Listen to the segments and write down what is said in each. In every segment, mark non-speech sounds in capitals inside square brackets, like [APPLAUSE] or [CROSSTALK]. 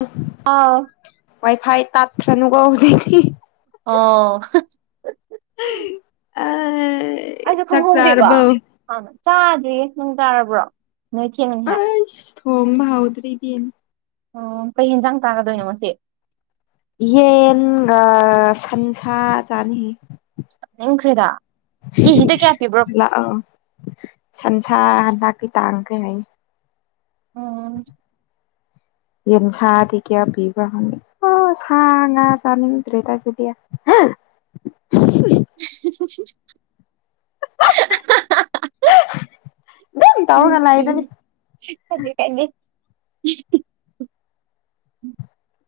ꯍ ꯑꯥ ꯋꯥꯏ ꯐꯥꯏ ꯇ ꯈꯅꯨꯒꯣ ꯍꯧꯖ ꯑꯣ ꯑ ꯑꯩꯁꯨ ꯈꯪꯍꯧꯗꯦꯀꯣ ꯍꯥꯟꯅ ꯆꯥꯗ꯭ꯔꯤꯌꯦ ꯅꯨꯡ ꯇꯥꯔꯕ꯭ꯔꯣ ꯅꯣꯏ ꯊꯦꯡꯅꯉ ꯍꯥꯏ ꯊꯣꯝꯕꯥꯎꯗ꯭ꯔꯤ ꯑꯣ ꯀꯩ ꯌꯦꯟꯖꯥꯡ ꯀꯥꯒꯗꯣꯏꯅꯣ ꯁꯤꯦ ꯌꯦꯟꯒ ꯁꯟꯁꯥ ꯆꯥꯅꯤ ꯆꯅꯤꯡꯟꯈ꯭ꯔꯦꯗ ꯀꯦꯖꯤꯗ ꯀꯌꯥ ꯄꯤꯕ꯭ꯔꯣ ꯑ ꯑꯥ ꯁꯟꯁꯥ ꯍꯟꯗꯛꯀꯤ ꯇꯥꯡꯈ꯭ꯔꯦ ꯍꯥꯏ ꯎꯝ ꯌꯦꯟ ꯁꯥꯥꯗꯤ ꯀꯌꯥ ꯄꯤꯕꯅꯤ ꯑꯣ ꯁ ꯉ ꯆꯅꯤꯡꯗ꯭ꯔꯦ ꯇꯥꯏꯁꯦꯗꯤ ꯁ ꯁꯨꯔ ꯑꯗꯨꯝ ꯇꯧꯔꯒ ꯂꯩꯕꯅꯤ ꯎꯝ ꯎ ꯑꯗꯨ ꯀꯗꯤ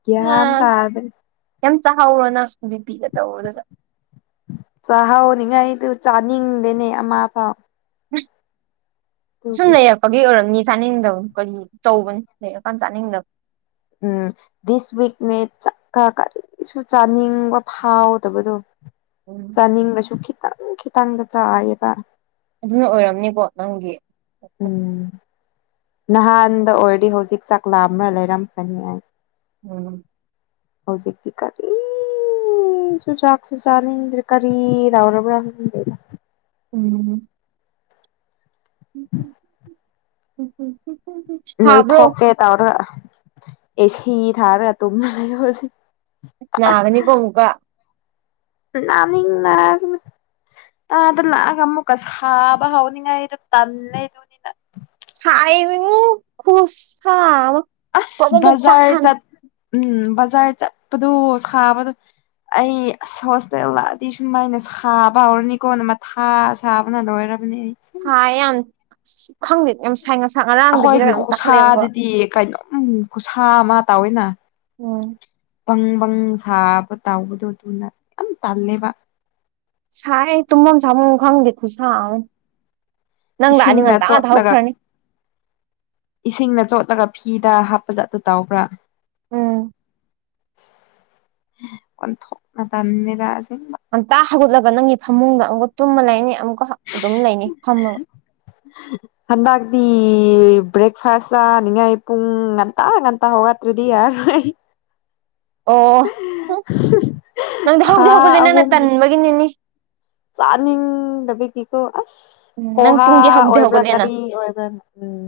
ꯒ꯭ꯌꯥꯟ ꯎꯝ ꯇꯥꯗ꯭ꯔꯦ ꯌꯥꯝ ꯆꯥꯍꯥꯎꯔꯣꯅꯪ ꯕꯤꯄꯤꯒ ꯇꯧꯕꯔꯗꯨꯗ ꯆꯥꯛꯍꯥꯎꯅꯤꯉꯥꯏꯗꯨ ꯆꯥꯅꯤꯡꯗꯦꯅꯦ ꯑꯃ ꯐꯥꯎ ꯑꯗꯨꯒꯤ ꯁꯅ ꯐꯥꯒꯤꯦ ꯑꯣꯏꯔꯝꯅꯤ ꯆꯥꯅꯤꯡꯗꯕꯅ ꯀꯔꯤ ꯇꯧꯕꯅꯤ ꯂꯩꯔꯀꯥꯟꯗ ꯆꯥꯅꯤꯡꯗꯕ ꯎꯝ ꯗꯤꯁ ꯋꯤꯛꯅꯦ ꯀꯔꯤꯁꯨ ꯆꯥꯅꯤꯡꯕ ꯐꯥꯎꯗꯕꯗꯣ ꯎꯝ ꯆꯥꯅꯤꯡꯕꯁꯨ ꯈꯤꯇꯪ ꯈꯤꯇꯪꯗ ꯆꯥꯏꯌꯦꯕ ꯑꯗꯨꯅ ꯑꯣꯏꯔꯝꯅꯤꯀꯣ ꯅꯪꯒꯤ ꯎꯝ ꯅꯍꯥꯟꯗ ꯑꯣꯏꯔꯗꯤ ꯍꯧꯖꯤꯛ ꯆꯥꯛꯂꯥ ꯑꯃꯅ ꯂꯩꯔꯝ ꯐꯅꯤ ꯑꯩ ꯎꯝ ꯍꯧꯖꯤꯛꯇꯤ ꯀꯔꯤ ꯁꯨꯨ ꯆꯥꯛꯁꯨ ꯆꯥꯅꯤꯡꯗ꯭ꯔꯦ ꯀꯔꯤ ꯂꯧꯧꯔꯕ꯭ꯔꯥ ꯈꯪꯗꯦꯗꯣ ꯎꯝ ꯎ ꯎ ꯅꯣꯏ ꯊꯣꯛꯀꯦ ꯇꯧꯔꯒ ꯑꯦ ꯁꯤ ꯊꯥꯔꯒ ꯇꯨꯝꯅ ꯂꯩꯣ ꯍꯧꯖꯤ ꯅꯥꯒꯅꯤ ꯀꯣꯀ [INAUDIBLE] ꯑ ꯂꯃꯨ ꯀꯥ ꯁꯕ ꯍꯥꯉꯥꯏ ꯇ ꯁꯥꯏꯕꯤ ꯈ ꯑꯁ ꯕꯖꯥꯔ ꯆ ꯎꯝ ꯕꯖꯥꯔ ꯆꯠꯄꯗꯨꯣ ꯁꯥꯕꯗꯣ ꯑꯩ ꯑꯁ ꯍꯣꯁꯇꯦꯜꯑꯗꯤ ꯁꯨꯃꯥꯏꯅ ꯁꯥꯕ ꯍꯧꯔꯅꯤꯀꯣꯅ ꯃꯊ ꯁꯥꯕꯅ ꯂꯣꯏꯔꯕꯅꯤ ꯁꯥꯏ ꯌꯥꯝ ꯈꯪꯗꯦ ꯌꯥꯝ ꯁꯥꯏ ꯉꯁꯥꯡ ꯉꯔꯥꯡꯗꯒꯤꯔ ꯑꯗꯨ ꯆꯥꯈꯠꯂꯦꯕꯀꯣ ꯀꯥꯏꯅꯣ ꯎꯝ ꯈꯨꯁꯥ ꯑꯃ ꯇꯥꯎꯋꯦꯅ ꯑꯣꯝ ꯕꯪ ꯕꯪ ꯁꯥꯕ ꯇꯥꯎꯕꯗꯣ ꯑꯗꯨꯅ ꯌꯥꯝ ꯇꯜꯂꯦꯕ ꯁꯥꯏ ꯇꯨꯝꯐꯝ ꯁꯥꯐꯝ ꯈꯪꯗꯦ ꯈꯨꯠꯁꯥ ꯑꯃꯅꯤ ꯅꯪ ꯂ ꯑꯅꯤ ꯏꯁꯤꯡꯅ ꯉꯟꯇꯥ ꯉꯇ ꯆꯣꯠꯂꯒ ꯍꯧꯈ꯭ꯔꯅꯤ ꯏꯁꯤꯡꯅ ꯆꯣꯠꯂꯒ ꯐꯤꯗ ꯍꯥꯞꯄ ꯖꯠ ꯑꯗꯨ ꯇꯧꯕ꯭ꯔꯥ ꯎꯝ ꯑꯣꯟꯊꯣꯛꯅ ꯇꯟꯅꯤꯗ ꯑꯁꯦꯡꯕ ꯉꯟꯇꯥ ꯍꯧꯒꯠꯂꯒ ꯅꯪꯒꯤ ꯐꯃꯨꯡꯗ ꯑꯃꯨꯛ ꯇꯨꯝꯃ ꯂꯩꯅꯤ ꯑꯃꯨꯛꯀ ꯑꯗꯨꯝ ꯂꯩꯅꯤ ꯐꯝꯃꯒ [UNINTELLIGIBLE] ꯍꯟꯗꯛꯗꯤ ꯕ꯭ꯔꯦꯛꯐꯥꯁ ꯆꯥꯅꯤꯡꯉꯥꯏ ꯄꯨꯡ ꯉꯟꯇꯥ ꯉꯟꯇꯥ ꯍꯩꯒꯠꯇ꯭ꯔꯗꯤ ꯌꯥꯔꯣꯏ ꯑꯣ ꯅꯪꯗꯤ ꯊꯥ ꯍꯧꯗꯤ ꯍꯧꯒꯠꯂꯦ ꯅꯪꯅ ꯇꯟꯕꯒꯤꯅꯤꯅꯤ ꯆꯥꯅꯤꯡꯗꯕꯤꯀꯣ ꯑꯁ ꯎꯝ ꯅꯪ ꯄꯣꯍꯥ ꯄꯨꯡꯗꯤ ꯍꯧꯗꯤ ꯑꯣꯏꯕ꯭ꯔꯥ ꯍꯧꯒꯠꯂꯦꯅ ꯀꯔꯤ ꯑꯣꯏꯕ꯭ꯔꯥ ꯎꯝ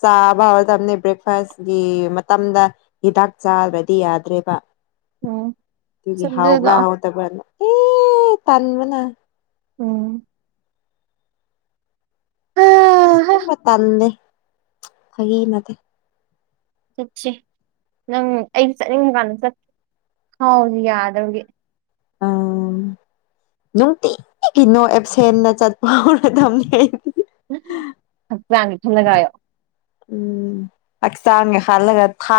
ꯆꯥꯕ ꯍꯧꯔꯗꯕꯅꯤ ꯕ꯭ꯔꯦꯛꯐꯥꯁꯀꯤ ꯃꯇꯝꯗ ꯍꯤꯗꯥꯛ ꯆꯥꯗ꯭ꯔꯗꯤ ꯌꯥꯗ꯭ꯔꯦꯕ ꯎꯝ ꯗꯒꯤ ꯆꯠꯂꯨ ꯍꯥꯎꯕ꯭ꯔ ꯂꯥꯛꯑꯣ ꯍꯥꯎꯇꯕ꯭ꯔꯅ ꯑꯦ ꯇꯟꯕꯅ ꯎꯝ ꯇꯜꯂꯤ ꯐꯥꯒꯤ ꯅꯠꯇꯦ ꯆꯠꯁꯦ ꯅꯪ ꯑꯩ ꯆꯠꯅꯤꯡꯕ ꯀꯥꯟꯗ ꯆꯠ ꯍꯥꯎꯁꯨ [UNINTELLIGIBLE] ꯌꯥꯗꯕꯒꯤ ꯑꯝ ꯅꯨꯡꯇꯤꯒꯤ ꯅꯣ ꯑꯦꯞꯁꯦꯟꯗ ꯆꯠꯄ ꯍꯧꯔꯗꯝꯅꯤ ꯑꯩ ꯍꯛꯆꯥꯡꯒꯤ ꯈꯜꯂꯒ ꯎꯝ ꯍꯛꯆꯥꯡꯒꯤ ꯍꯜꯂꯒ ꯊꯥ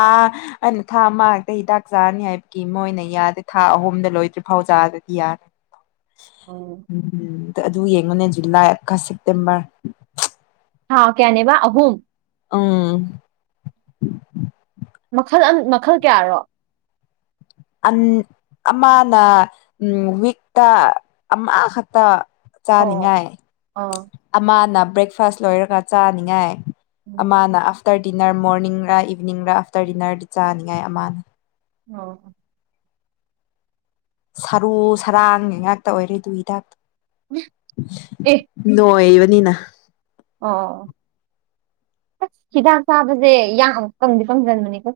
ꯑꯩꯅ ꯊꯥ ꯑꯃ ꯈꯛꯇ ꯍꯤꯗꯥꯛ ꯆꯥꯅꯤ ꯍꯥꯏꯕꯒꯤ ꯃꯣꯏꯅ ꯌꯥꯗꯦ ꯊꯥ ꯑꯍꯨꯝꯗ ꯂꯣꯏꯗ꯭ꯔꯤꯐꯥꯎ ꯆꯥꯗꯗꯤ ꯌꯥ ꯎꯝ ꯎꯝ ꯑꯗꯨ ꯌꯦꯡꯉꯨꯅꯦ ꯖꯨꯂꯥꯏꯀ ꯁꯦꯞꯇꯦꯝꯕꯔ ꯊꯥ ꯀꯌꯥꯅꯦꯕ ꯑꯍꯨꯝ ꯑꯪ ꯃꯈꯜ ꯑꯝ ꯃꯈꯜ ꯀꯌꯥꯔꯣ ꯑꯝ ꯑꯃꯥꯅ ꯋꯤꯛꯇ ꯑꯃꯥ ꯈꯛꯇ ꯑꯣ ꯑꯣ ꯆꯥꯅꯤꯡꯉꯥꯏ ꯑꯣ ꯑꯃꯅ ꯕ꯭ꯔꯦꯛꯐꯥꯁ ꯂꯣꯏꯔꯒ ꯆꯥꯅꯤꯡꯉꯥꯏ ꯎꯝ ꯑꯃꯅ ꯑꯥꯐꯇꯔ ꯗꯤꯅꯔ ꯃꯣꯔꯅꯤꯡꯔ ꯏꯚꯅꯤꯡꯔ ꯑꯥꯐꯇꯔ ꯗꯤꯅꯔꯗꯤ ꯆꯥꯅꯤꯡꯉꯥꯏ ꯑꯃꯅ ꯑꯣ ꯁꯔꯨ ꯁꯔꯥꯡꯒꯤ ꯉꯥꯛꯇ ꯑꯣꯏꯔꯦ ꯗꯨ ꯍꯤꯗꯥꯛ ꯑꯦ ꯅꯣꯏꯕꯅꯤꯅ ꯑꯣ ꯑꯁ ꯍꯤꯗꯥꯛ ꯆꯥꯕꯁꯦ ꯌꯥꯛ ꯑꯃꯨꯛ ꯀꯪꯗꯤ ꯀꯪꯖꯟꯕꯅꯦꯀꯣ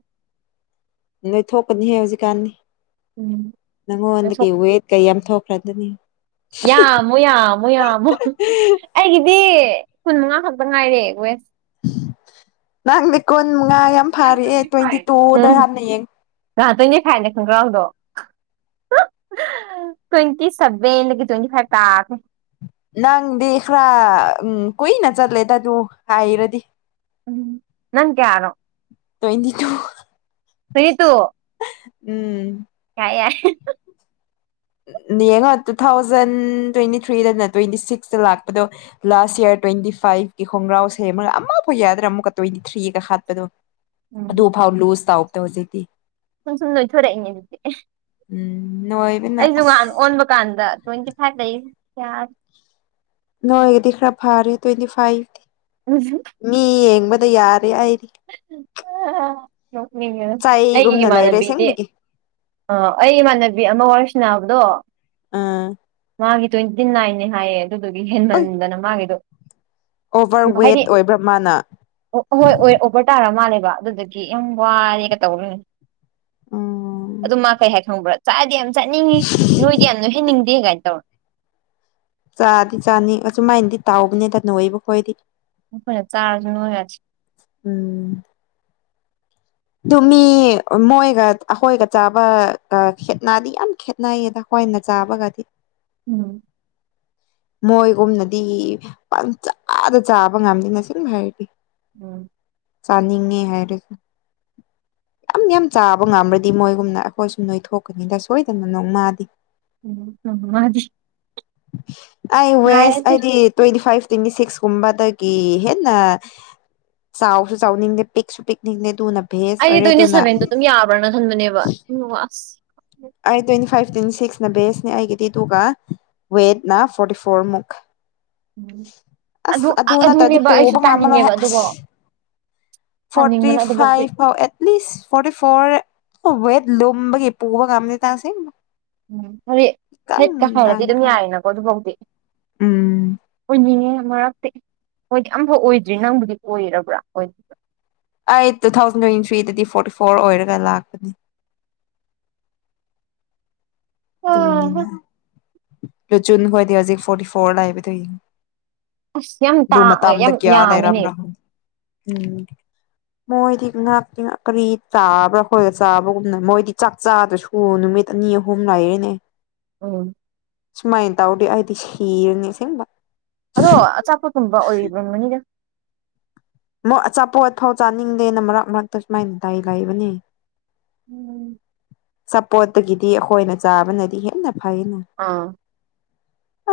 ꯅꯣꯏꯊꯣꯛꯀꯅꯤꯍꯦ ꯍꯧꯖꯤꯛꯀꯥꯟꯗꯤ ꯎꯝ ꯅꯁꯨ ꯅꯪꯉꯣꯟꯗꯒꯤ ꯋꯦꯠ ꯀꯩꯌꯥꯝ ꯊꯣꯛꯈ꯭ꯔꯗꯨꯅꯤ ꯌꯥꯝꯃꯣ ꯌꯥꯝꯃꯣ ꯌꯥꯝꯃꯣ ꯑꯩꯒꯤꯗꯤ ꯀꯨꯟ ꯃꯉꯥ ꯈꯛꯇ ꯉꯥꯏꯔꯦ ꯋꯦꯠ ꯅꯪꯗꯤ ꯀꯨꯟ ꯃꯉꯥ ꯌꯥꯝ ꯐꯥꯔꯦ ꯇ꯭ꯋꯦꯟꯇꯤ ꯇꯨꯗ ꯍꯥꯟꯅ ꯌꯦꯡ ꯉ [UNINTELLIGIBLE] ꯇ꯭ꯋꯦꯟꯇꯤ ꯐꯥꯏꯚꯅꯦ ꯈꯪꯒ꯭ꯔꯥꯎꯗꯣ ꯇ꯭ꯋꯦꯟꯇꯤ ꯁꯚꯦꯟꯗꯒꯤ ꯇ꯭ꯋꯦꯟꯇꯤ ꯐꯥꯏꯚ ꯇꯥꯈ꯭ꯔꯦ ꯅꯪꯗꯤ ꯈꯔ ꯎꯝ ꯀꯨꯏꯅ ꯆꯠꯂꯦꯗ ꯑꯗꯨ ꯍꯥꯏꯔꯗꯤ ꯎꯝ ꯅꯪ ꯀꯌꯥꯅꯣ ꯇ꯭ꯋꯦꯟꯇꯤ ꯇꯨ ꯇ꯭ꯋꯦꯟꯇꯤ ꯇꯨ ꯎꯝ ꯌꯥꯏ ꯌꯥꯏ ꯌꯦꯡꯉꯣ ꯇꯨ ꯊꯥꯎꯖꯟ ꯇ꯭ꯋꯦꯟꯇꯤ ꯊ꯭ꯔꯤꯗꯅ ꯇ꯭ꯋꯦꯟꯇꯤ ꯁꯤꯛꯁꯇ ꯂꯥꯛꯄꯗꯣ ꯂꯥꯁ ꯌꯔ ꯇ꯭ꯋꯦꯟꯇꯤ ꯐꯥꯏꯚꯀꯤ ꯈꯣꯡꯒ꯭ꯔꯥꯎ ꯁꯦꯝꯃ ꯑꯃꯐꯥꯎ ꯌꯥꯗ꯭ꯔꯥ ꯑꯃꯨꯛꯀ ꯇ꯭ꯋꯦꯟꯇꯤ ꯊ꯭ꯔꯤꯒꯤ ꯍꯥꯠꯄꯗꯣ ꯎꯝ ꯑꯗꯨꯐꯥꯎ ꯂꯨꯖ ꯇꯧꯕꯗ ꯍꯧꯖꯤꯛꯇꯤ ꯁꯨꯝ ꯁꯨꯝ ꯅꯣꯏꯊꯣꯔꯛꯏꯅꯦ ꯑꯗꯨꯗꯤ ꯎꯝ ꯅꯣꯏ ꯑꯩꯁꯨ ꯉꯥꯟ ꯑꯣꯟꯕ ꯀꯥꯟꯗ ꯇ꯭ꯋꯦꯟꯇꯤ ꯐꯥꯏꯚ ꯂꯩ ꯌꯥ ꯅꯣꯒꯤꯗꯤ ꯈꯔ ꯐꯥꯔꯤ ꯇ꯭ꯋꯦꯟꯇꯤ ꯐꯥꯏꯚ ꯍꯧꯋ [UNINTELLIGIBLE] ꯃꯤ ꯌꯦꯡꯕꯗ ꯌꯥꯔꯦ ꯍꯥꯏꯔꯤ ꯅꯣꯛꯅꯤꯡꯉ ꯑꯩꯒꯤ ꯆꯩꯒꯨꯝꯅ ꯂꯩꯔꯦ ꯏꯃꯥꯟꯅꯕꯤꯗꯤ ꯑꯁꯦꯡꯕꯒꯤ ꯑ ꯑꯩ ꯏꯃꯥꯟꯅꯕꯤ ꯑꯃ ꯋꯥꯔꯁꯅꯥꯕꯗꯣ ꯑꯥ ꯃꯥꯒꯤ ꯇ꯭ꯋꯦꯟꯇ ꯐꯇꯤ ꯅꯥꯏꯅꯦ ꯍꯥꯏꯌꯦ ꯑꯗꯨꯗꯨꯒꯤ ꯑꯣꯏ ꯍꯦꯟꯃꯟꯗꯅ ꯃꯥꯒꯤꯗꯣ ꯑꯣꯚꯔ ꯋꯦꯠ ꯑꯣꯏꯕ꯭ꯔꯥ ꯃꯥꯅ ꯑꯣ ꯍꯣꯏ ꯑꯣꯏ ꯑꯣꯚꯔ ꯇꯥꯔ ꯃꯥꯜꯂꯦꯕ ꯑꯗꯨꯗꯒꯤ ꯌꯥꯝ ꯋꯥꯔꯦꯒ ꯇꯧꯕꯅꯦ ꯎꯝ ꯑꯗꯨ ꯃꯥ ꯀꯩ ꯍꯥꯏ ꯈꯪꯕ꯭ꯔꯥ ꯆꯥꯗꯤ ꯌꯥꯝ ꯆꯥꯅꯤꯡꯉꯤ ꯅꯣꯏꯗꯤ ꯌꯥꯝ ꯂꯣꯏꯍꯟꯅꯤꯡꯗꯦ ꯀꯥꯏꯅ ꯇꯧꯔ ꯆꯥꯗꯤ ꯆꯥꯅꯤ ꯑꯁꯨꯃꯥꯏꯅꯗꯤ ꯇꯥꯎꯕꯅꯤꯗ ꯅꯣꯏꯕ ꯈꯣꯏꯗꯤ ꯣꯏ ꯆꯥꯔꯁꯨꯅꯨꯡ ꯌꯥ ꯎꯝ ꯑꯗꯨ ꯃꯤ ꯃꯣꯏꯒ ꯑꯩꯈꯣꯏꯒ ꯆꯥꯕꯒ ꯈꯦꯠꯅꯗꯤ ꯌꯥꯝ ꯈꯦꯩ ꯅꯅꯥꯏꯌꯦꯗ ꯍꯣꯏꯅ ꯆꯥꯕꯒꯗꯤ ꯎꯝ ꯃꯣꯏꯒꯨꯝꯅꯗꯤ ꯄꯟꯆꯥꯥꯗ ꯆꯥꯕ ꯉꯝꯗꯦ ꯅꯁꯕ ꯍꯥꯏꯔꯗꯤ ꯎꯝ ꯆꯥꯅꯤꯡꯉꯦ ꯍꯥꯏꯔꯁꯨ ꯌꯥꯝ ꯌꯥꯝ ꯆꯥꯕ ꯉꯝ꯭ꯔꯗꯤ ꯃꯣꯏꯒꯨꯝꯅ ꯑꯩꯈꯣꯏꯁꯨ ꯅꯣꯏ ꯊꯣꯛꯀꯅꯤꯗ ꯁꯣꯏꯗꯅ ꯅꯣꯡ ꯃꯥꯗꯤ ꯎꯝ ꯑꯩ ꯋꯦꯁ ꯉꯥꯏꯔꯁꯦ ꯍꯥꯏꯗꯤ ꯇ꯭ꯋꯦꯟꯇꯤ ꯐꯥꯏꯚ ꯇ꯭ꯋꯦꯟꯇꯤ ꯁꯤꯛꯁꯀꯨꯝꯕꯗꯒꯤ ꯍꯦꯟꯅ ꯆꯥꯎꯁꯨ ꯆꯥꯎꯅꯤꯡꯗꯦ ꯄꯤꯛꯁꯨ ꯄꯤꯛꯅꯤꯡꯗꯦ ꯑꯗꯨꯅ ꯚꯦ ꯑꯩ ꯇ꯭ꯋꯦꯟꯇꯤ ꯁꯚꯦꯟꯗꯣ ꯑꯗꯨꯝ ꯌꯥꯕ꯭ꯔꯥꯅ ꯈꯟꯕꯅꯦꯕ ꯎꯝ ꯑꯁ ꯑꯩ ꯇ꯭ꯋꯦꯟꯇꯤ ꯐꯥꯏꯚ ꯇ꯭ꯋꯦꯟꯇꯤ ꯁꯤꯛꯁꯅ ꯕꯦꯁꯅꯦ ꯑꯩꯒꯤꯗꯤ ꯇꯨꯒ ꯋꯦꯠꯅ ꯐꯣꯔꯇꯤ ꯐꯣꯔꯃꯨꯛ ꯎꯝ ꯑꯁ ꯑꯗꯨ ꯑ- ꯅꯠꯇ꯭ꯔꯗꯤ ꯑꯗꯨꯅꯦꯕ ꯑꯩꯁꯨ ꯄꯨꯕ ꯉꯝꯃꯔꯣꯏꯍ ꯇꯥꯅꯤꯡꯉꯦꯕ ꯑꯗꯨꯐꯥꯎ ꯑꯁ ꯐꯣꯔꯇꯤ ꯇꯥꯅꯤꯡꯕꯅ ꯑꯗꯨꯐꯥꯎꯗꯤ five pass forty four weight ꯂꯨꯝꯕꯒꯤ ꯄꯨꯕ ꯉꯝꯗ ꯇꯥꯁꯦ ꯎꯝ ꯐꯔꯤ ꯍꯦꯛꯀ ꯍꯥꯏꯔꯗꯤ ꯑꯗꯨꯝ ꯀꯪꯈ꯭ꯔꯦ ꯌꯥꯏꯅꯀꯣ ꯑꯗꯨꯐꯥꯎꯗꯤ ꯎꯝ ꯑꯣꯏꯅꯤꯡꯉꯦ ꯃꯔꯛꯇꯤ ꯍꯣꯏꯗꯤ ꯑꯐꯥꯎ ꯑꯣꯏꯗ꯭ꯔꯤ ꯅꯪꯕꯨꯗꯤ ꯑꯣꯏꯔꯕ꯭ꯔꯥ ꯑꯣꯏ ꯑꯩ ꯇꯨ ꯊꯥꯎꯖꯟ ꯇ꯭ꯋꯦꯟꯇꯤ ꯊ꯭ꯔꯤꯗꯗꯤ ꯐꯣꯔꯇꯤ ꯐꯣꯔ ꯑꯣꯏꯔꯒ ꯂꯥꯛꯄꯅꯤ ꯑꯗꯨꯅꯤꯅ ꯑꯥ ꯂꯨꯆꯨꯟꯈꯣꯏꯗꯤ ꯍꯧꯖꯤꯛ ꯐꯣꯔꯇꯤ ꯐꯣꯔ ꯂꯥꯛꯏꯕꯗ ꯌꯦꯡ ꯑꯁ ꯌꯥꯝ ꯇꯥ ꯑꯗꯨꯗꯨ ꯃꯇ ꯑ ꯑꯃꯗ ꯌꯥꯝ ꯀꯌꯥ ꯌꯥꯝꯃꯤꯅꯦ ꯂꯩꯔꯝꯔꯣ ꯎꯝ ꯃꯣꯏꯗꯤ ꯉꯥꯛꯇꯤ ꯉ ꯀꯔꯤ ꯆꯥꯕ꯭ꯔꯥ ꯈꯈꯣꯏꯂ ꯆꯥꯕꯒꯨꯝꯅ ꯃꯣꯏꯗꯤ ꯆꯥꯛ ꯆꯥꯗꯁꯨ ꯑꯣ ꯅꯨꯃꯤꯠ ꯑꯅꯤ ꯑꯍꯨꯝ ꯂꯥꯏꯔꯦꯅꯦ ꯎꯝ ꯁꯨꯃꯥꯏꯅ ꯇꯧꯗꯤ ꯑꯩꯗꯤ ꯁꯤꯔꯅꯤ ꯁꯤꯁꯤꯡꯕ ꯑꯗꯣ ꯑꯆꯥꯄꯣꯠ ꯀꯨꯝꯕ ꯑꯣꯏꯔꯤꯕ ꯃꯅꯤꯗ ꯃ ꯑꯆꯥꯄꯣꯠꯐꯥꯎ ꯆꯥꯅꯤꯡꯗꯦꯅ ꯃꯔꯛ ꯃꯔꯛꯇ ꯁꯨꯃꯥꯏꯅ ꯗꯥꯏ ꯂꯥꯏꯏꯕꯅꯤ ꯆꯄꯣꯠꯇꯒꯤꯗꯤ ꯑꯩꯈꯣꯏꯅ ꯆꯥꯕꯅꯗꯤ ꯍꯦꯟꯅ ꯐꯩꯅ ꯑꯥ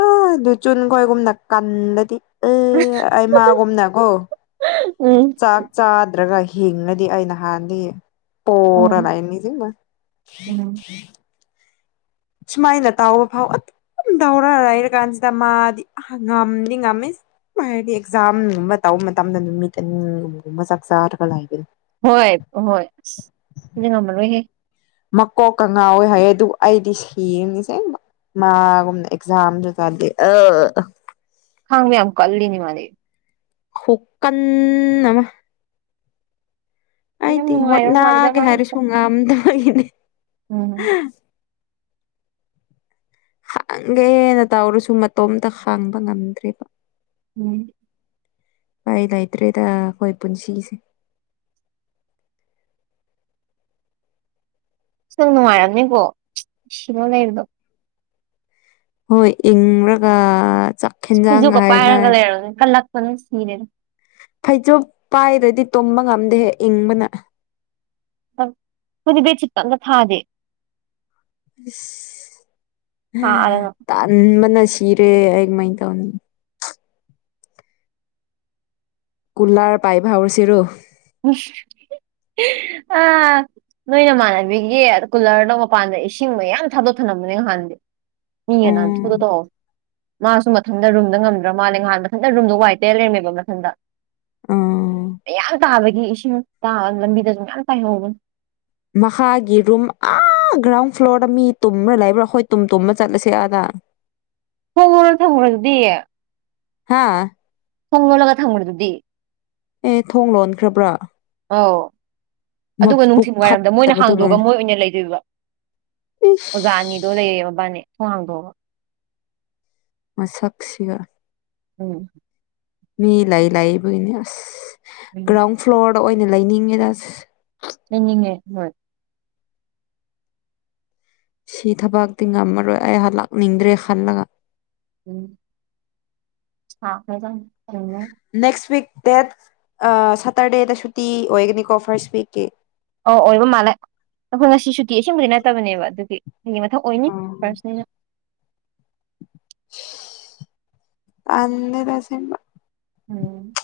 ꯑ ꯑꯗꯨ ꯆꯨꯟ ꯈꯣꯏꯒꯨꯝꯅꯀꯟꯗꯗꯤ ꯍꯥ ꯃꯥꯒꯨꯝꯅꯀꯣ ꯎꯝ ꯆꯥꯛ ꯆꯥꯗ꯭ꯔꯒ ꯍꯤꯡꯉꯗꯤ ꯑꯩ ꯅꯍꯥꯟꯗꯤ ꯄꯔ ꯂ ꯎꯝ ꯏꯅꯤꯁꯤꯕ ꯎꯝ ꯁꯨꯃꯥꯏꯅ ꯇꯑꯣ ꯐꯥꯎ ꯑꯗꯨꯝ ꯇꯧꯔ ꯂꯩꯔ ꯀꯥꯟꯁꯤꯗ ꯃꯥꯗꯤ ꯉꯝꯅꯤ ꯉꯝꯃꯤ ꯍꯥꯏꯗꯤ ꯑꯦꯛꯖꯥꯝꯒꯨꯝꯕ ꯇꯧꯕ ꯃꯇꯝꯗ ꯅꯨꯃꯤꯠ ꯑꯅꯤꯒꯨꯝꯕꯒꯨꯝꯕ ꯆꯥꯛ ꯆꯔꯒ ꯂꯒꯅꯤ ꯍꯣꯏ ꯍꯣꯏ ꯑꯁ ꯁꯤꯗꯤ ꯉꯝꯃꯔꯣꯏꯍꯦ ꯃꯀꯣꯛ ꯀꯉꯥꯎꯋꯦ ꯍꯥꯏꯌꯦ ꯑꯗꯨ ꯑꯩꯗꯤ ꯁꯦꯡꯅꯤꯁꯦ ꯃꯥꯒꯨꯝꯅ ꯑꯦꯛꯖꯥꯝꯁꯨ ꯆꯥꯗꯦ ꯑ ꯈꯥꯡꯕ ꯌꯥꯝ ꯀꯜꯂꯤꯅꯦ ꯃꯥꯗꯤ ꯍꯨꯀꯟꯅ ꯑꯃ ꯌꯥꯝ ꯑꯩꯗꯤ ꯅꯨꯡꯉꯥꯏꯔꯕ ꯃꯥꯜꯂꯤꯗ ꯍꯣꯠꯅꯒꯦ ꯃꯥ ꯍꯥꯏꯔꯁꯨ ꯍꯧꯖꯤꯛꯀꯥꯟ ꯉꯝꯗꯕꯒꯤꯅꯦ ꯎꯝ ꯍꯡꯒꯦꯅ ꯇꯧꯔꯁꯨ ꯃꯇꯣꯝꯇ ꯍꯡꯕ ꯉꯝꯗ꯭ꯔꯤꯕ ꯎꯝ ꯂꯩꯇ꯭ꯔꯦꯗ ꯑꯩꯈꯣꯏ ꯄꯨꯟꯁꯤꯁꯦ ꯅꯨꯡꯉꯥꯏꯔꯝꯅꯤꯕꯣ ꯅꯨꯡꯁꯤꯕ ꯂꯩꯕꯗꯣ ꯍꯣꯏ ꯏꯪꯔꯒ ꯍꯦꯟꯖꯥꯡꯒ ꯐꯩꯖꯨꯞꯀ ꯄꯥꯏꯔꯒ ꯍꯥꯏꯅꯔꯗꯤ ꯂꯩꯔꯝꯅꯤ ꯀꯜꯂꯛꯄꯅ ꯁꯤꯔꯦꯗ ꯐꯩꯖꯨꯝ ꯄꯥꯏꯗ꯭ꯔꯗꯤ ꯇꯨꯝꯕ ꯉꯝꯗꯦꯍꯦ ꯏꯪꯕꯅ ꯈꯣꯏꯗꯤ ꯕꯦꯗꯁꯤꯠꯀꯥ ꯑꯝꯇꯥ ꯊꯥꯗꯦ ꯑꯁ ꯁꯥꯗꯅ ꯇꯟꯕꯅ ꯁꯤꯔꯦ ꯑꯩ ꯀꯃꯥꯏ ꯇꯧꯅꯤ ꯀꯨꯂꯔ ꯄꯥꯏꯚꯥ ꯍꯧꯔꯁꯤꯔꯣ [INAUDIBLE] ꯑꯥ ꯅꯣꯏ ꯅꯃꯥꯟꯅꯕꯤꯒꯤ ꯀꯨꯜꯂꯔꯗꯣ ꯃꯄꯥꯟꯗ ꯏꯁꯤꯡ ꯃ ꯌꯥꯝ ꯊꯥꯗꯣꯛꯑ ꯊꯅꯝꯕꯅꯦ ꯅꯍꯥꯟꯗꯤ ꯃꯤꯒꯥ ꯎꯝ ꯅꯥꯟꯊꯨꯗ ꯇꯧꯍꯧꯏ ꯃꯥꯁꯨ ꯃꯊꯟꯇ ꯔꯨꯝꯗ ꯉꯝꯗ꯭ꯔꯥ ꯃꯥꯜꯂꯦ ꯅꯍꯥꯟ ꯃꯊꯟꯇ ꯔꯨꯝꯗꯣ ꯋꯥꯏ ꯇꯩꯔ ꯂꯩꯔꯝꯃꯦꯕ ꯃꯊꯟꯇ ꯑꯥ ꯃꯌꯥꯝ ꯇꯥꯕꯒꯤ ꯏꯁꯤꯡ ꯈꯨꯇꯥ ꯑꯝꯅꯤ ꯂꯝꯕꯤꯗꯁꯨ ꯃꯌꯥꯝ ꯇꯥꯏꯍꯧꯕꯅꯤ ꯃꯈꯥꯒꯤ ꯔꯨꯝ ꯑꯥ ꯑꯥ ꯒ꯭ꯔꯥꯎꯟ ꯐ꯭ꯂꯣꯔꯗ ꯃꯤ ꯇꯨꯝꯕ꯭ꯔꯥ ꯂꯩꯕ꯭ꯔꯥ ꯍꯣꯏ ꯇꯨꯝ ꯇꯨꯝꯃ ꯆꯠꯂꯁꯦ ꯑꯥꯗ [INAUDIBLE] ꯊꯝꯒ꯭ꯔꯗꯨꯗꯤ ꯍꯥꯥ ꯊꯣꯡ ꯂꯣꯜꯂꯒ ꯊꯝꯒ꯭ꯔꯗꯨꯗꯤ ꯑꯦ ꯊꯣꯡ ꯂꯣꯟꯈ꯭ꯔꯕ꯭ꯔꯥ ꯑꯧ ꯑꯗꯨꯒ ꯃꯕꯨꯛ ꯅꯨꯡꯊꯤꯜ ꯋꯥꯏꯔꯝꯗ ꯃꯣꯏꯅ ꯐꯠꯇꯕꯗꯨ ꯍꯥꯡꯗꯣꯛꯑꯒ ꯂꯣꯏꯔꯦ ꯃꯣꯏ ꯑꯣꯏꯅ ꯂꯩꯗꯣꯏꯕ ꯑꯣꯖꯥꯅꯤ ꯑꯗꯨꯝ ꯏꯁ ꯂꯩꯌꯦ ꯃꯕꯥꯅꯤ ꯊꯣꯡ ꯍꯥꯡꯗꯣꯛꯑꯒꯥ ꯃꯁꯛꯁꯤꯒ ꯎꯝ ꯃꯤ ꯂꯩ ꯂꯩꯕꯒꯤꯅꯦ ꯑꯁ ꯎꯝ ꯒ꯭ꯔꯥꯎꯟ ꯐ꯭ꯂꯣꯔꯗ ꯑꯣꯏꯅ ꯂꯩꯅꯤꯡꯉꯦꯗ ꯑꯁ ꯂꯩꯅꯤꯡꯉꯦ ꯍꯣꯏ ꯁꯤ ꯊꯕꯛꯇꯤ ꯉꯝꯃꯔꯣꯏ ꯑꯩ ꯍꯜꯂꯛꯅꯤꯡꯗ꯭ꯔꯦ ꯈꯜꯂꯒ ꯎꯝ [UNINTELLIGIBLE] ꯅꯦꯛꯁ ꯋꯤꯛ ꯗꯦꯠ ꯑ ꯁꯇꯔꯗꯦꯗ ꯁꯨꯇꯤ ꯑꯣꯏꯒꯅꯤꯀꯣ ꯐꯥꯔꯁꯠ ꯋꯤꯛꯀꯤ ꯑꯧ ꯑꯣꯏꯕ ꯃꯥꯜꯂꯦ ꯑꯩꯈꯣꯏ ꯉꯁꯤ ꯁꯨꯇꯤ ꯑꯁꯦꯡꯕꯗꯤ ꯅꯠꯇꯕꯅꯦꯕ ꯑꯗꯨꯒꯤ ꯑꯩꯒꯤ ꯃꯊꯛ ꯑꯣꯏꯅꯤ ꯐꯥꯔꯁꯅꯤꯅ ꯏꯁ ꯇꯜꯂꯦꯗ ꯑꯁꯦꯡꯕꯥ ꯎꯝ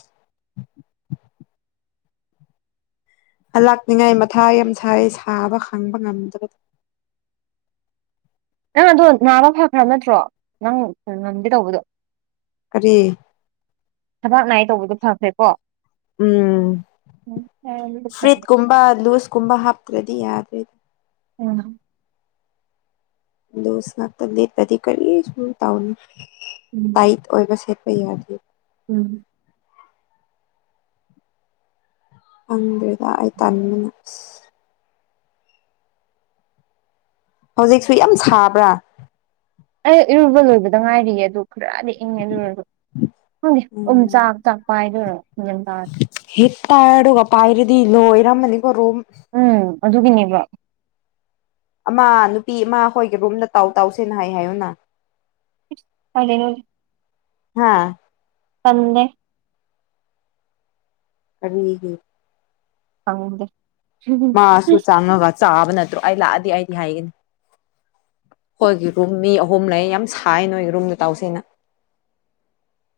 ꯍꯜꯂꯛꯅꯤꯡꯉꯥꯏ ꯃꯊꯥ ꯌꯥꯝ ꯁꯥꯏꯌꯦ ꯁꯥꯕ ꯈꯥꯡꯕ ꯉꯝꯗ꯭ꯔꯦ ꯅꯪ ꯑꯗꯣ ꯅꯥꯕ ꯐꯈ꯭ꯔꯕ ꯅꯠꯇ꯭ꯔꯣ ꯅꯪ ꯉꯝꯗꯦ ꯇꯧꯕꯗꯣ ꯀꯔꯤ ꯊꯕꯥꯛ ꯅꯥꯏꯌꯦ ꯇꯧꯕꯗꯨ ꯐꯈ꯭ꯔꯦꯀꯣ ꯎꯝ ꯎꯝ ꯐꯔꯦ ꯐ꯭ꯔꯤꯠꯀꯨꯝꯕ ꯂꯨꯁꯀꯨꯝꯕ ꯍꯥꯞꯇ꯭ꯔꯗꯤ ꯌꯥꯗ꯭ꯔꯤ ꯎꯝ ꯂꯨꯁ ꯉꯥꯛꯇꯥ ꯂꯤꯠꯄꯗꯤ ꯀꯔꯤꯁꯨ ꯇꯧꯅꯤ ꯎꯝ ꯇꯥꯏꯠ ꯑꯣꯏꯕ ꯁꯦꯠꯄ ꯌꯥꯗ꯭ꯔꯤ ꯎꯝ ꯈꯪꯗ꯭ꯔꯦꯗ ꯑꯩ ꯇꯟꯕꯅ ꯑꯁ ꯍꯧꯖꯤꯛꯁꯨ ꯌꯥꯝ ꯁꯥꯕ꯭ꯔꯥ ꯑꯩ ꯏꯔꯨꯕ ꯂꯣꯏꯕꯗ ꯉꯥꯏꯔꯤꯌꯦ ꯑꯗꯨ ꯈꯔꯗꯤ ꯏꯪꯉꯦ ꯑꯗꯨꯨ ꯑꯣꯏꯔꯁꯨ ꯈꯪꯗꯦ ꯎꯝ ꯆꯥꯛ ꯥ [UNINTELLIGIBLE] ꯍꯦ ꯇꯥꯏꯔꯒ ꯄꯥꯏꯔꯗꯤ ꯂꯣꯏꯔꯃꯅꯤ ꯀꯣ ꯔꯨꯝ ꯎꯝ ꯑꯗꯨꯒꯤꯅꯦꯕ ꯑꯃ ꯅꯨꯄꯤ ꯑꯃ ꯑꯩꯈꯣꯏꯒꯤ ꯔꯨꯝꯗ ꯇꯥꯎ ꯇꯥꯎꯁꯦꯅ ꯍꯥꯏ ꯍꯥꯏꯌꯨꯅ [UNINTELLIGIBLE] ꯍꯥꯥ ꯇꯟꯂꯦ ꯀꯔꯤꯒꯤ ꯈꯪꯗꯦ ꯃꯥꯁꯨ ꯆꯪꯉꯒ ꯆꯥꯕ ꯅꯠꯇ꯭ꯔꯣ ꯑꯩ ꯂꯥꯛꯑꯗꯤ ꯑꯩꯗꯤ ꯍꯥꯏꯒꯅꯤ ꯍꯣꯏꯒꯤ ꯔꯨꯝ ꯃꯤ ꯑꯍꯨꯝ ꯂꯩ ꯌꯥꯝ ꯁꯥꯏ ꯅꯣꯏꯒꯤ ꯔꯨꯝꯗ ꯇꯧꯁꯦꯅ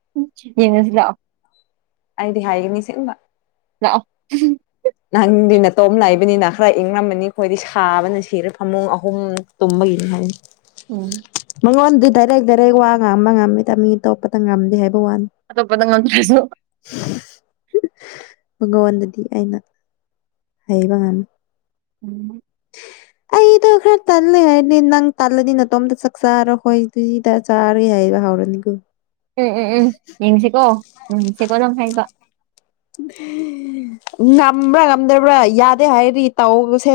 [UNINTELLIGIBLE] ꯑꯩꯗꯤ ꯍꯥꯏꯒꯅꯤ ꯑꯁꯦꯡꯕ ꯂꯥꯛꯑꯣ ꯅꯪꯗꯤ ꯅꯇꯣꯝ ꯂꯩꯏꯕꯅꯤꯅ ꯈꯔ ꯏꯪꯉꯝꯃꯅꯤ ꯑꯩꯈꯣꯏꯗꯤ ꯁꯥꯕꯅ ꯁꯤꯔꯦ ꯐꯃꯨꯡ ꯑꯍꯨꯝ ꯇꯨꯝꯕꯒꯤ ꯍꯥꯏꯦ ꯎꯝ ꯃꯉꯣꯟꯗꯤ ꯗꯥꯏꯔꯦꯛ ꯗꯥꯏꯔꯦꯛ ꯋꯥ ꯉꯥꯡꯕ ꯉꯝꯃꯤꯗ ꯃꯤ ꯑꯇꯣꯞꯄꯇ ꯉꯝꯗꯦ ꯍꯥꯏꯕ ꯋꯥꯅꯤ ꯑꯇꯣꯞꯄꯗ ꯉꯝꯗ꯭ꯔꯁꯨ [UNINTELLIGIBLE] ꯃꯉꯣꯟꯗꯗꯤ ꯑꯩꯅ ꯍꯥꯏꯕ ꯉꯝꯃꯤ ꯎꯝ ꯑꯩꯗꯣ ꯈꯔ ꯇꯜꯂꯦ ꯍꯥꯏꯗꯤ ꯅꯪ ꯇꯜꯂꯗꯤ ꯅꯇꯣꯝꯇ ꯆꯥꯛ ꯆꯥꯔꯣ ꯍꯣꯏꯗꯨꯏꯗ ꯆꯥꯔꯦ ꯍꯥꯏꯕ ꯍꯥꯎꯔꯅꯤ ꯀꯩꯅꫭ ꯎꯝ ꯎꯝ ꯎꯝ ꯌꯦꯡꯁꯤꯀꯣ ꯎꯝ ꯁꯤꯀꯣ ꯅꯪ ꯍꯥꯏꯗꫭ ꯉꯝꯕ꯭ꯔꯥ ꯉꯝꯗꯕ꯭ꯔꯥ ꯌꯥꯗꯦ ꯍꯥꯏꯔꯗꯤ ꯇꯧꯁꯦ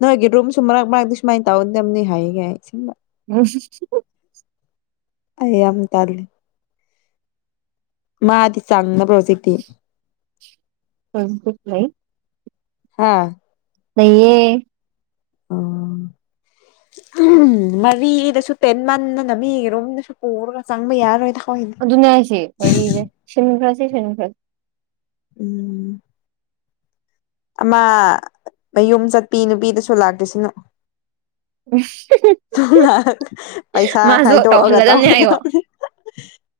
ꯅꯣꯏꯒꯤ ꯔꯨꯝꯁꯨ ꯃꯔꯛ ꯃꯔꯛꯇ ꯁꯨꯃꯥꯏꯅ ꯇꯧꯒꯗꯕꯅꯤ ꯍꯥꯏꯌꯦꯒ ꯏꯁꯦꯡꯕ [UNINTELLIGIBLE] ꯑꯩ ꯌꯥꯝ ꯇꯜꯂꯦ ꯃꯥꯗꯤ ꯆꯥꯡꯅꯕ꯭ꯔꯣ ꯍꯧꯖꯤꯛꯇꯤ [UNINTELLIGIBLE] ꯍꯥꯥ ꯂꯩꯌꯦ ꯑꯣ ꯃꯔꯤꯗꯁꯨ ꯇꯦꯟ ꯃꯟꯗꯅ ꯃꯤ ꯔꯣꯝꯗꯁꯨ ꯄꯨꯔꯒ ꯆꯪꯕ ꯌꯥꯔꯣꯏ ꯊꯥꯑꯣꯏꯅ ꯑꯗꯨꯅꯦ ꯍꯥꯏꯁꯦ ꯋꯥꯔꯤꯅꯦ ꯁꯤꯟꯈ꯭ꯔꯥꯁꯦ ꯁꯤꯟꯈ꯭ꯔꯁꯦ ꯎꯝ ꯑꯃ ꯃꯌꯨꯝ ꯆꯠꯄꯤ ꯅꯨꯄꯤꯗꯨꯁꯨ ꯂꯥꯛꯇꯁꯅꯨ ꯄꯨꯟꯅ ꯄꯩꯁꯥ ꯃꯥꯁꯨ ꯈꯥꯏꯗꯣꯑꯒ ꯇꯧꯍꯜꯂꯗꯕꯅꯦ ꯍꯥꯏꯌꯣ ꯇꯧꯒꯗꯕꯅꯤ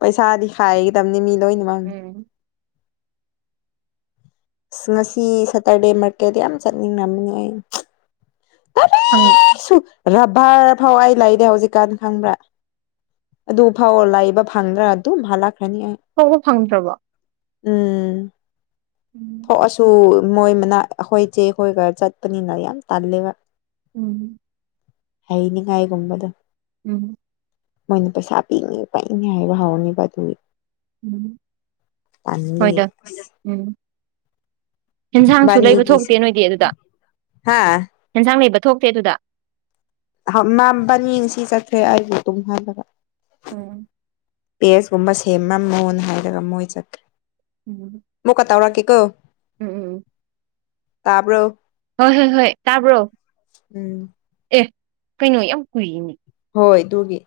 ꯄꯩꯁꯥꯗꯤ ꯍꯥꯏꯒꯗꯕꯅꯤ ꯃꯤ ꯂꯣꯏꯅꯃꯛ ꯎꯝ ꯑꯁ ꯉꯁꯤ ꯁꯇꯔꯗꯦ ꯃꯥꯀꯦꯠ ꯌꯥꯝ ꯆꯠꯅꯤꯡꯉꯝꯅꯤ ꯑꯩ ꯑꯪ ꯔꯕꯥꯔ ꯐꯥꯎ ꯑꯩ ꯂꯩꯔꯦ ꯍꯧꯖꯤꯛꯀꯥꯟ ꯈꯪꯕ꯭ꯔꯥ ꯑꯗꯨ ꯐꯥꯎꯕ ꯂꯩꯕ ꯐꯪꯗ꯭ꯔꯥ ꯑꯗꯨꯝ ꯍꯜꯂꯛꯀꯅꯤ ꯑꯩ ꯊꫭꯛꯄ ꯐꯪꯗ꯭ꯔꯕꯣ ꯎꯝ [INAUDIBLE] ꯊꯣꯛꯑꯁꯨ ꯃꯣꯏ ꯃꯅꯥꯛ ꯑꯩꯈꯣꯏ ꯆꯦ ꯈꯣꯏꯒ ꯆꯠꯄꯅꯤꯅ ꯌꯥꯝ ꯇꯜꯂꯦꯕ ꯎꯝ ꯍꯩꯅꯤꯡꯉꯥꯏꯒꯨꯝꯕꯗꫭ ꯎꯝ ꯃꯣꯏꯅ ꯄꯩꯁꯥ ꯄꯤꯅꯤ ꯄꯛꯏꯅꯤ ꯍꯧꯅꯦꯕ ꯑꯗꯨꯒꯤ ꯎꯝ ꯇꯥꯟꯕꯒꯤ ꯍꯣꯏꯗ ꯎꯝ ꯏꯟꯁꯥꯡꯁꯨ ꯂꯩꯕ ꯊꯣꯛꯇꯦ ꯕꯥꯅꯤꯒꯤꯁꯦ ꯅꯣꯏꯗꯤ ꯑꯗꯨꯗ ꯍꯥ ꯏꯟꯁꯥꯡ ꯂꯩꯕ ꯊꯣꯛꯇꯦ ꯑꯗꯨꯗ ꯃꯥꯕꯅꯤ ꯁꯤ ꯆꯠꯈ꯭ꯔꯦ ꯑꯩꯁꯨ ꯑꯗꯨꯝ ꯍꯥꯏꯕꯗ ꯑꯣ ꯄꯦꯁꯀꯨꯝꯕ ꯁꯦꯝꯃꯝꯃꯣꯅ ꯍꯥꯏꯔꯒ ꯃꯣꯏ ꯆꯠꯈ꯭ꯔꯦ ꯎꯝ ꯃꯨꯛꯀ ꯇꯧꯔꯛꯀꯦꯀꯣ ꯎꯝ ꯎꯝ ꯇꯥꯕꯔꯣ ꯍꯣꯏ ꯍꯣꯏ ꯍꯣꯏ ꯇꯥꯕ꯭ꯔꯣ ꯎꯝ ꯑꯦ ꯀꯩꯅꯣ ꯌꯥꯝ ꯀꯨꯏꯅꯦ ꯍꯣꯏ ꯑꯗꯨꯒꯤ